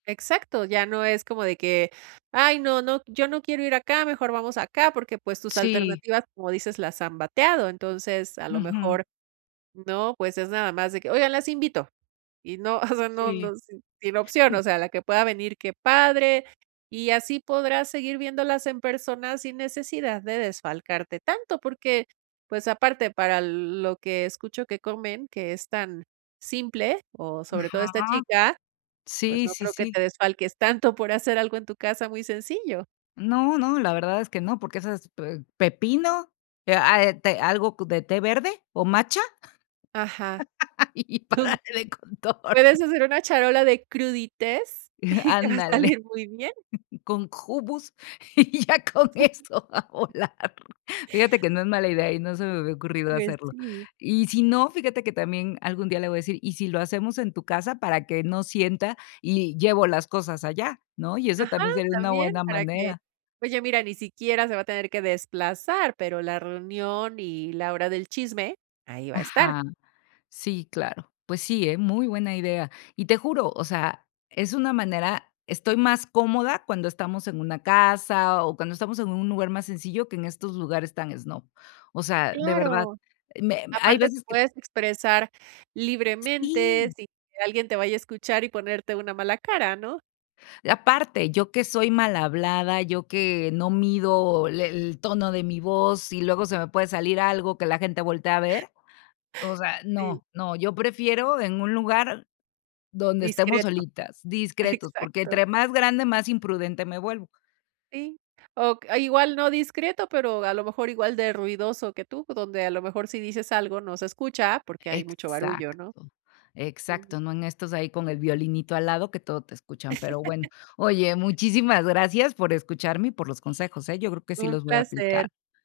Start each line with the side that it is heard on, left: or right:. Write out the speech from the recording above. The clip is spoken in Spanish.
right: Exacto, ya no es como de que: "Ay no, no yo no quiero ir acá, mejor vamos acá", porque, pues, tus
left: Sí.
right: alternativas, como dices, las han bateado. Entonces a lo
left: Ujú.
right: mejor, ¿no?, pues es nada más de que: "Oigan, las invito", y no, o sea, no
left: Sí.
right: no, sin opción, o sea, la que pueda venir, qué padre. Y así podrás seguir viéndolas en persona sin necesidad de desfalcarte tanto, porque, pues, aparte para lo lo que escucho que comen, que es tan simple, o, sobre todo, esta
left: Ajá.
right: chica, pues,
left: Sí,
right: no
left: sí,
right: creo que te
left: sí.
right: desfalques tanto por hacer algo en tu casa muy sencillo.
left: No, no, la verdad es que no, porque esas, pe pepino, eh, a eh, te algo co de té verde, o, matcha,
right: Ajá.
left: y y
right: Un
left: parale de contar
right: puedes hacer una charola de crudités y te va a
left: Ándale.
right: salir muy bien.
left: Con hummus y ya con eso va a volar. Fíjate que no es mala idea y no se me había ocurrido
right: Pues,
left: hacerlo.
right: sí.
left: Y si no, fíjate que también algún día le voy a decir: "Y si lo hacemos en tu casa", para que no sienta y llevo las cosas allá, ¿no? Y esa
right: Ajá,
left: también sería una
right: también.
left: buena
right: Para que
left: manera.
right: oye, mira, ni siquiera se va a tener que desplazar, pero la reunión y la hora del chisme, ahí va a estar.
left: Ajá, sí, claro. Pues, sí, ¿eh? Muy buena idea. Y te juro, o sea, es una manera estoy más cómoda cuando estamos en una casa, o, cuando estamos en un lugar más sencillo que en estos lugares tan snob. O sea, de verdad,
right: Claro.
left: me me hay
right: Aparte, te
left: veces que
right: puedes expresar libremente,
left: Sí.
right: sin que alguien te vaya a escuchar y ponerte una mala cara, ¿no?
left: Aparte, yo que soy malhablada, yo, que no mido, le el tono de mi voz, y luego se me puede salir algo que la gente voltea a ver, o sea,
right: Sí.
left: no, no. Yo prefiero en un lugar donde estemos
right: Discreto.
left: solitas, discretos, porque
right: Exacto.
left: entre más grande, más imprudente me vuelvo.
right: Sí, o a igual, no discreto, pero, a lo mejor, igual de ruidoso que tú, o, donde, a lo mejor, si dices algo, no se escucha, porque hay mucho barullo,
left: Exacto.
right: ¿no? Ujú.
left: Exacto, no en estos ahí con el violinito al lado que todo te escuchan, pero bueno. Oye, muchísimas gracias por escucharme y por los consejos, ¿eh? Yo creo que sí
right: Un
left: los voy a
right: placer.
left: aplicar.